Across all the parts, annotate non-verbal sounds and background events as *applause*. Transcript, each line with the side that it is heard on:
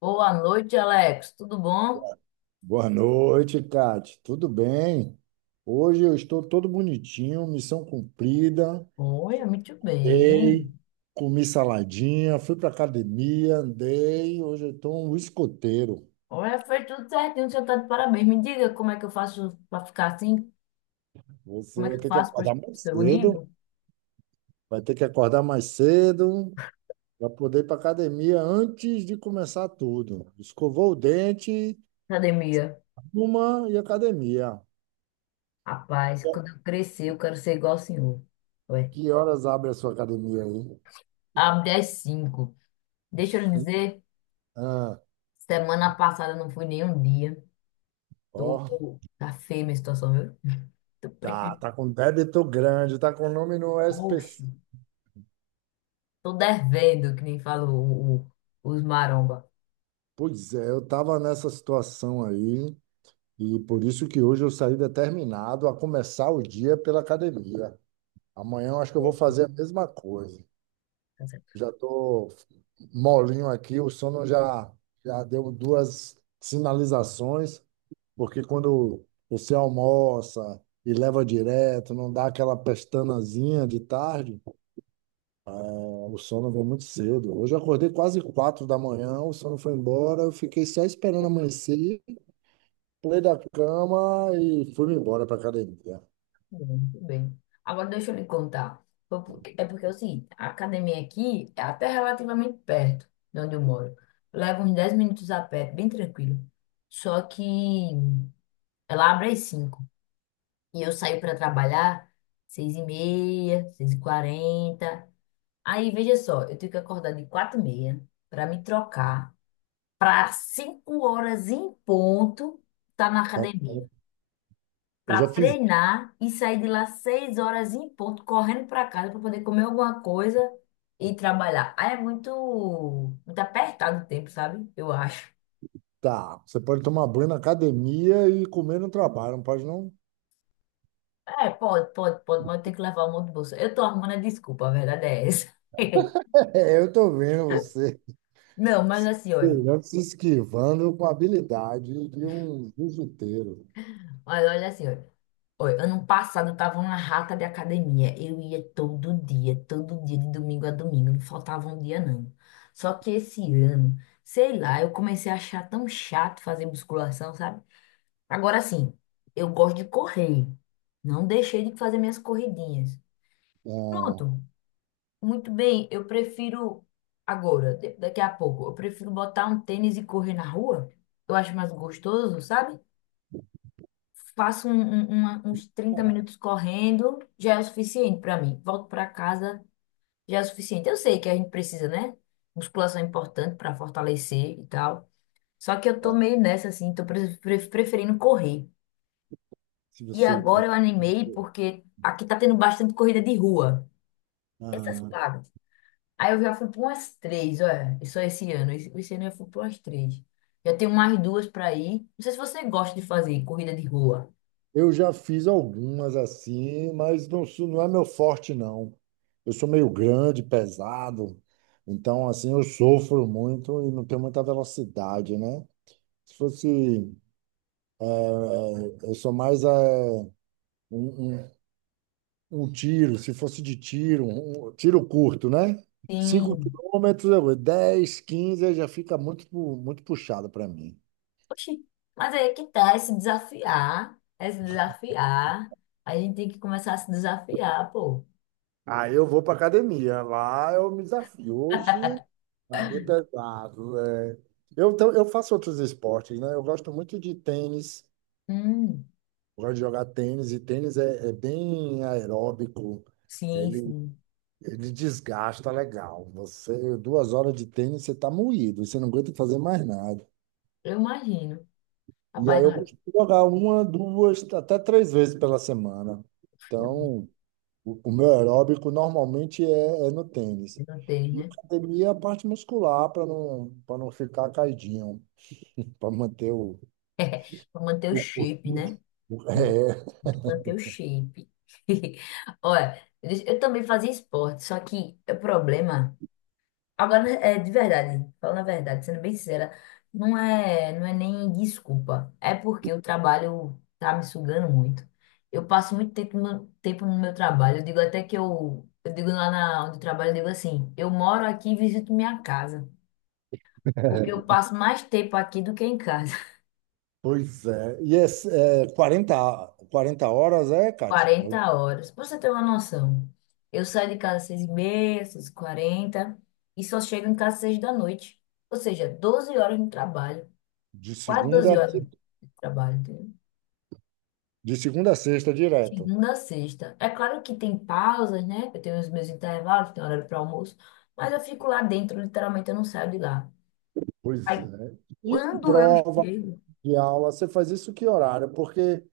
left: Boa noite, Alex. Tudo bom?
right: Boa noite, Kate. Tudo bem? Hoje eu estou todo bonitinho, missão cumprida.
left: Oi, muito
right: Dei,
left: bem.
right: comi saladinha, fui para academia, andei. Hoje eu estou um escoteiro.
left: Olha, foi tudo certinho, o senhor está de parabéns. Me diga como é que eu faço para ficar assim?
right: Você
left: Como é que
right: vai
left: eu
right: ter que
left: faço para
right: acordar mais
left: chegar o
right: cedo,
left: nível?
right: vai ter que acordar mais cedo para poder ir para academia antes de começar tudo. Escovou o dente,
left: Academia.
right: uma e academia.
left: Rapaz, quando eu crescer, eu quero ser igual ao senhor. Ué,
right: Que horas abre a sua academia aí?
left: abre às 5. Deixa eu lhe dizer,
right: Ah,
left: semana passada eu não fui nem um dia. Tô...
right: ó.
left: Tá feia a minha situação, viu? Tô...
right: Tá,
left: pre-
right: tá com débito grande, tá com nome no
left: Oxe,
right: SPC.
left: tô devendo, que nem fala os maromba.
right: Pois é, eu tava nessa situação aí e por isso que hoje eu saí determinado a começar o dia pela academia. Amanhã eu acho que eu vou
left: É,
right: fazer a mesma coisa.
left: tá certo.
right: Já tô molinho aqui, o sono já deu duas sinalizações, porque quando você almoça e leva direto, não dá aquela pestanazinha de tarde. Ah, o sono veio muito cedo. Hoje eu acordei quase 4 da manhã, o sono foi embora, eu fiquei só esperando amanhecer, pulei da cama e fui embora para academia.
left: Muito bem. Agora deixa eu lhe contar. É porque é o seguinte, a academia aqui é até relativamente perto de onde eu moro. Leva uns 10 minutos a pé, bem tranquilo. Só que ela abre às 5 e eu saio para trabalhar 6 e meia, 6 e 40. Aí, veja só, eu tenho que acordar de 4 e meia para me trocar para 5 horas em ponto estar na
right: Tá?
left: academia.
right: Eu
left: Para
right: já fiz.
left: treinar e sair de lá seis horas em ponto, correndo para casa para poder comer alguma coisa e trabalhar. Aí é muito, muito apertado o tempo, sabe? Eu acho.
right: Tá, você pode tomar banho na academia e comer no trabalho, não pode não?
left: É, pode, pode, pode, mas eu tenho que levar um monte de bolsa. Eu tô arrumando a desculpa, a verdade é essa. *laughs*
right: *laughs* É, eu tô vendo você.
left: Não, mas assim, olha.
right: Pelé se esquivando com a habilidade de um jiu-jiteiro.
left: Mas olha assim, olha. Oi, ano passado eu tava uma rata de academia. Eu ia todo dia, de domingo a domingo. Não faltava um dia, não. Só que esse ano, sei lá, eu comecei a achar tão chato fazer musculação, sabe? Agora sim, eu gosto de correr. Não deixei de fazer minhas corridinhas.
right: Ah,
left: Pronto, muito bem. Eu prefiro agora, daqui a pouco, eu prefiro botar um tênis e correr na rua. Eu acho mais gostoso, sabe? Faço uns 30 minutos correndo, já é o suficiente para mim. Volto para casa, já é o suficiente. Eu sei que a gente precisa, né? Musculação é importante para fortalecer e tal. Só que eu tô
right: tá.
left: meio nessa, assim, tô preferindo correr.
right: Se
left: E
right: você
left: agora eu
right: gosta.
left: animei porque aqui tá tendo bastante corrida de rua. Essas pagas. Aí eu já fui para umas três, olha, só esse ano. Esse ano eu fui para umas três. Já tenho mais duas para ir. Não sei se você gosta de fazer corrida de rua.
right: Eu já fiz algumas assim, mas não, não é meu forte, não. Eu sou meio grande, pesado, então assim eu sofro muito e não tenho muita velocidade, né? Se fosse, eu sou mais um, um- um tiro, se fosse de tiro, um tiro curto, né? 5
left: Sim.
right: quilômetros, 10, 15 já fica muito, muito puxado para mim.
left: Oxi, mas aí é que tá, é se desafiar, é se desafiar. A gente tem que começar a se desafiar, pô.
right: Aí eu vou para academia. Lá eu me desafio. Hoje vai ser pesado. É. Eu, então, eu faço outros esportes, né? Eu gosto muito de tênis.
left: Hum,
right: Eu gosto de jogar tênis. E tênis é bem aeróbico.
left: sim,
right: Ele,
left: sim.
right: ele desgasta legal. Você, 2 horas de tênis, você está moído. Você não aguenta fazer mais nada.
left: Eu imagino.
right: E
left: Rapaz,
right: aí eu
left: olha,
right: costumo jogar uma, duas, até três vezes pela semana. Então, o meu aeróbico normalmente é no tênis.
left: eu não tem,
right: E
left: né?
right: academia é a parte muscular para não ficar caidinho, para manter
left: *laughs* Pra manter o
right: o, o-
left: shape, né?
right: *laughs*
left: Tem
right: é,
left: que manter o shape. *laughs* Olha, eu também fazia esporte, só que o problema. Agora, é de verdade, falando a verdade, sendo bem sincera, não é nem desculpa. É porque o trabalho tá me sugando muito. Eu passo muito tempo no meu trabalho. Eu digo até que eu digo lá onde eu trabalho, eu digo assim, eu moro aqui e visito minha casa. Porque eu passo mais tempo aqui do que em casa.
right: pois é. E é 40, 40 horas, é,
left: *laughs*
right: Kátia? Eu-
left: 40 horas. Pra você ter uma noção, eu saio de casa às 6h30, 6h40 e quarenta e só chego em casa às 6 da noite. Ou seja, 12 horas no trabalho.
right: De
left: Quase
right: segunda,
left: 12 horas de trabalho, entendeu?
right: de segunda a sexta, direto.
left: Segunda a sexta. É claro que tem pausas, né? Eu tenho os meus intervalos, tenho horário para almoço, mas eu fico lá dentro, literalmente eu não saio de lá.
right: Pois
left: Aí
right: é. E
left: quando eu
right: prova
left: chego,
right: de aula, você faz isso que horário? Porque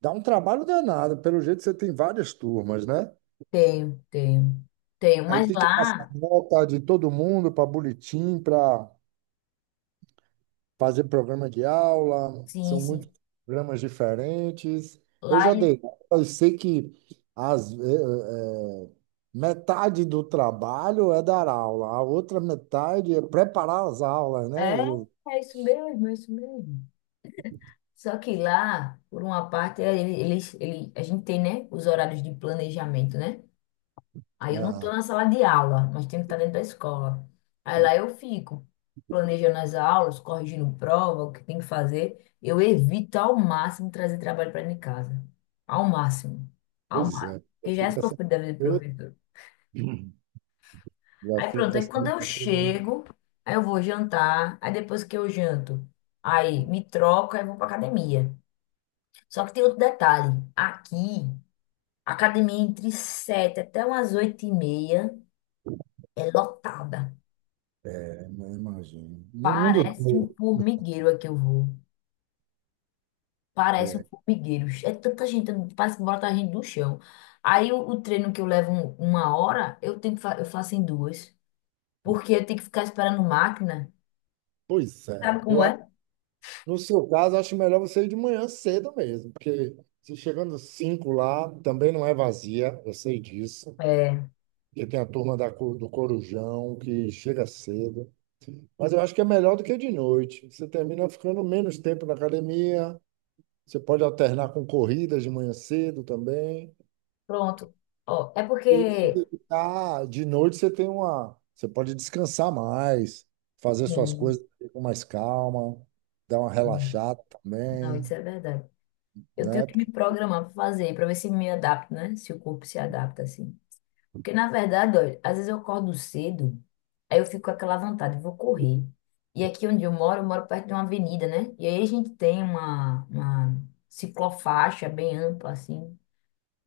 right: dá um trabalho danado. Pelo jeito, você tem várias turmas, né?
left: tenho, tenho, tenho,
right: Aí
left: mas
right: tem que passar
left: lá,
right: nota de todo mundo para boletim, para fazer programa de aula.
left: sim,
right: São
left: sim,
right: muitos programas diferentes. Eu
left: lá
right: já dei, aula e sei que as, eh, eh, metade do trabalho é dar aula, a outra metade é preparar as aulas, né?
left: é, é isso mesmo, é isso mesmo. Só que lá, por uma parte, a gente tem, né, os horários de planejamento, né? Aí eu não
right: Ah,
left: estou na sala de aula, nós temos que estar dentro da escola. Aí lá eu fico planejando as aulas, corrigindo prova, o que tem que fazer. Eu evito ao máximo trazer trabalho para dentro de casa. Ao máximo. Ao
right: pois
left: máximo.
right: é,
left: Porque já é
right: fica essa
left: sofrido da vida do
right: outra-
left: professor.
right: já
left: Aí pronto,
right: fica
left: aí
right: assim,
left: quando eu
right: uma coisa,
left: chego, aí eu vou jantar, aí depois que eu janto, aí me troco, aí eu vou para academia. Só que tem outro detalhe. Aqui, a academia é entre 7 até umas 8 e meia, é lotada.
right: né? Imagino. No mundo
left: Parece um
right: todo.
left: formigueiro aqui eu vou. Parece um
right: É,
left: formigueiro. É tanta gente, parece que bota a gente do chão. Aí o treino que eu levo uma hora, eu tenho que fa- eu faço em duas. Porque eu tenho que ficar esperando máquina.
right: pois é.
left: Sabe
right: Eu-
left: como é?
right: No seu caso, acho melhor você ir de manhã cedo mesmo, porque se chegando cinco lá, também não é vazia, eu sei disso,
left: É,
right: porque tem a turma do Corujão que chega cedo. Mas eu acho que é melhor do que de noite. Você termina ficando menos tempo na academia, você pode alternar com corridas de manhã cedo também.
left: pronto. Ó, é
right: E se
left: porque.
right: dedicar de noite, você tem uma, você pode descansar mais, fazer suas
left: Sim,
right: coisas com mais calma, dar uma
left: sim.
right: relaxada
left: Não,
right: também,
left: isso é verdade. Eu tenho
right: né?
left: que me programar para fazer, para ver se me adapto, né? Se o corpo se adapta assim. Porque, na verdade, olha, às vezes eu acordo cedo, aí eu fico com aquela vontade, vou correr. E aqui onde eu moro perto de uma avenida, né? E aí a gente tem uma ciclofaixa bem ampla, assim,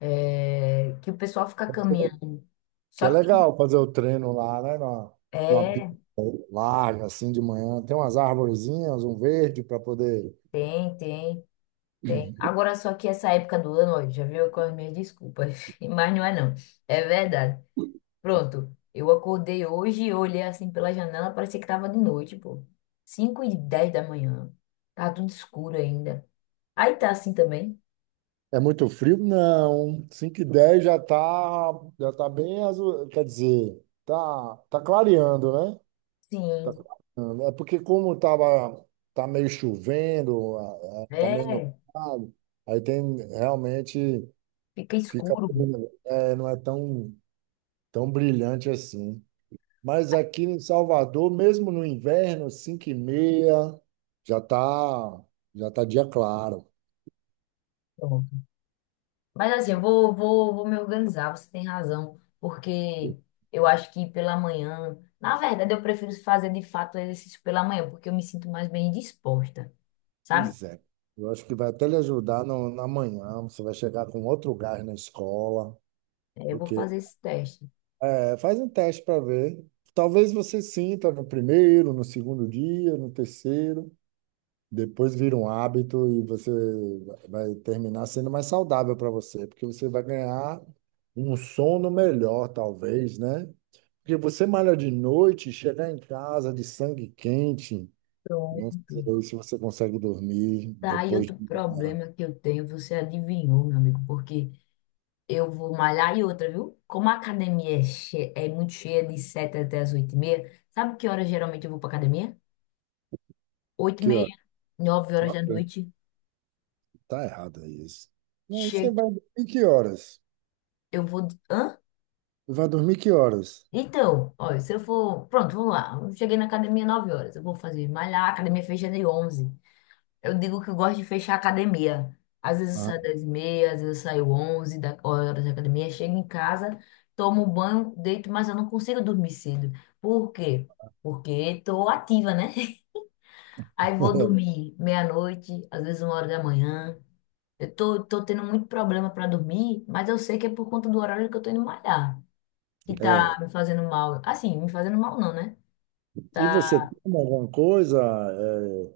left: que o pessoal fica caminhando.
right: Que
left: Só
right: é
left: que,
right: legal fazer o treino lá, né? Numa pista
left: é,
right: larga, assim, de manhã. Tem umas arvorezinhas, um verde para poder.
left: tem, tem, tem. Agora, só que essa época do ano, olha, já viu com as minhas desculpas, *laughs* mas não é não, é verdade. Pronto, eu acordei hoje e olhei assim pela janela, parecia que tava de noite, pô. Cinco e 10 da manhã. Tá tudo escuro ainda. Aí tá assim também?
right: É muito frio? Não. 5 e 10 já tá bem azul. Quer dizer, tá clareando, né? Tá
left: Sim,
right: clareando. É porque como tava, tá meio chovendo, tá meio
left: é,
right: nublado, aí tem realmente
left: fica
right: fica,
left: escuro.
right: é, não é tão, tão brilhante assim. Mas aqui em Salvador, mesmo no inverno, 5 e meia, já tá, já tá dia claro.
left: Pronto. Mas assim, eu vou me organizar, você tem razão, porque eu acho que pela manhã, na verdade, eu prefiro fazer de fato exercício pela manhã, porque eu me sinto mais bem disposta, sabe?
right: Pois é. Eu acho que vai até lhe ajudar no, na manhã. Você vai chegar com outro gás na escola.
left: É, eu vou
right: Porque,
left: fazer esse teste.
right: é, faz um teste para ver. Talvez você sinta no primeiro, no segundo dia, no terceiro. Depois vira um hábito e você vai terminar sendo mais saudável para você, porque você vai ganhar um sono melhor, talvez, né? Porque você malha de noite, chegar em casa de sangue quente,
left: Pronto.
right: não sei se você consegue dormir
left: Tá, e
right: depois de
left: outro
right: malhar.
left: problema que eu tenho, você adivinhou, meu amigo, porque eu vou malhar e outra, viu? Como a academia é muito cheia de 7 até as 8 e meia, sabe que horas geralmente eu vou pra academia? Oito e
right: Que hora?
left: meia, 9 horas da
right: Ok.
left: noite,
right: Tá errado aí isso. Não, você
left: chego,
right: vai dormir que horas?
left: eu vou. Hã?
right: Vai dormir que horas?
left: Então, olha, se eu for. Pronto, vamos lá. Eu cheguei na academia 9 horas, eu vou fazer malhar, a academia fecha de onze. Eu digo que eu gosto de fechar a academia. Às vezes eu
right: Ah.
left: saio 10 e meia, às vezes eu saio 11 da horas da academia, chego em casa, tomo banho, deito, mas eu não consigo dormir cedo. Por quê? Porque estou ativa, né? *laughs* Aí vou dormir meia-noite, às vezes uma hora da manhã. Eu tô tendo muito problema para dormir, mas eu sei que é por conta do horário que eu tô indo malhar, que tá me fazendo mal. Assim, me fazendo mal não, né?
right: E
left: Tá.
right: você toma alguma coisa, eh,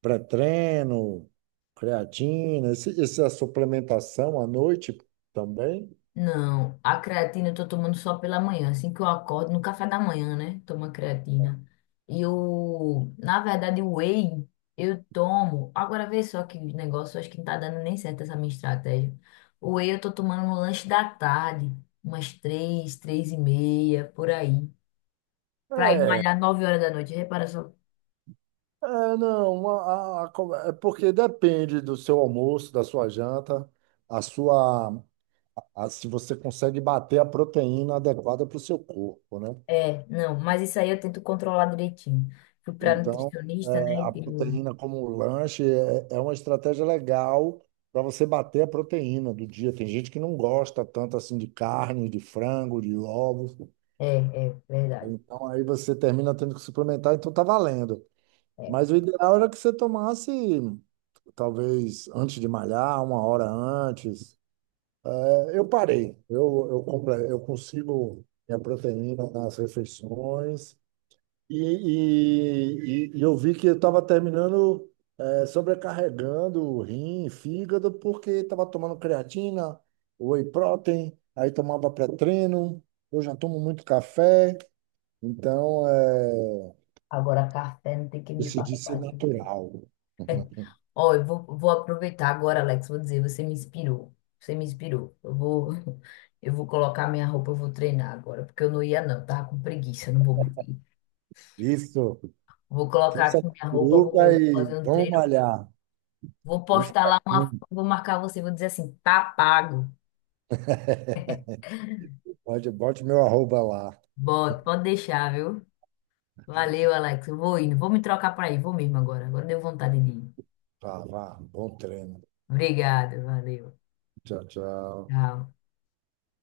right: pré-treino, creatina, essa suplementação à noite também?
left: Não, a creatina eu tô tomando só pela manhã, assim que eu acordo, no café da manhã, né? Toma creatina. E na verdade, o whey eu tomo. Agora vê só que negócio, acho que não tá dando nem certo essa minha estratégia. O whey eu tô tomando no lanche da tarde, umas três, três e meia, por aí. Pra ir
right: É,
left: malhar nove horas da noite, repara só.
right: é, não, é porque depende do seu almoço, da sua janta, a sua, a- se você consegue bater a proteína adequada para o seu corpo, né?
left: É, não, mas isso aí eu tento controlar direitinho. Fui pra
right: Então,
left: nutricionista, né?
right: é,
left: E
right: a
left: tenho.
right: proteína como lanche é uma estratégia legal para você bater a proteína do dia. Tem gente que não gosta tanto assim de carne, de frango, de ovos.
left: É, é, verdade.
right: Então, aí você termina tendo que suplementar, então tá valendo.
left: É.
right: Mas o ideal era que você tomasse, talvez antes de malhar, 1 hora antes. É, eu parei, eu consigo minha proteína nas refeições e eu vi que eu estava terminando, é, sobrecarregando o rim, fígado, porque estava tomando creatina, whey protein, aí tomava pré-treino, eu já tomo muito café, então é,
left: Agora, café não tem que me falar.
right: decidi ser natural. *laughs*
left: Ó, eu vou aproveitar agora, Alex. Vou dizer, você me inspirou. Você me inspirou. *laughs* Eu vou colocar minha roupa, eu vou treinar agora, porque eu não ia, não. Eu tava com preguiça, não vou mentir.
right: Isso,
left: Vou colocar
right: força
left: aqui
right: da
left: minha roupa,
right: curuca
left: vou
right: e
left: fazer um
right: vamos
left: treino.
right: malhar.
left: Vou
right: Um
left: postar lá uma
right: fracão.
left: foto, vou marcar você, vou dizer assim, tá pago.
right: Pode, bote meu arroba lá.
left: Bota, pode deixar, viu? Valeu, Alex. Eu vou indo. Vou me trocar para ir. Vou mesmo agora. Agora deu vontade de ir.
right: Vá, vá. Bom treino.
left: Obrigada, valeu.
right: Tchau, tchau.
left: Tchau.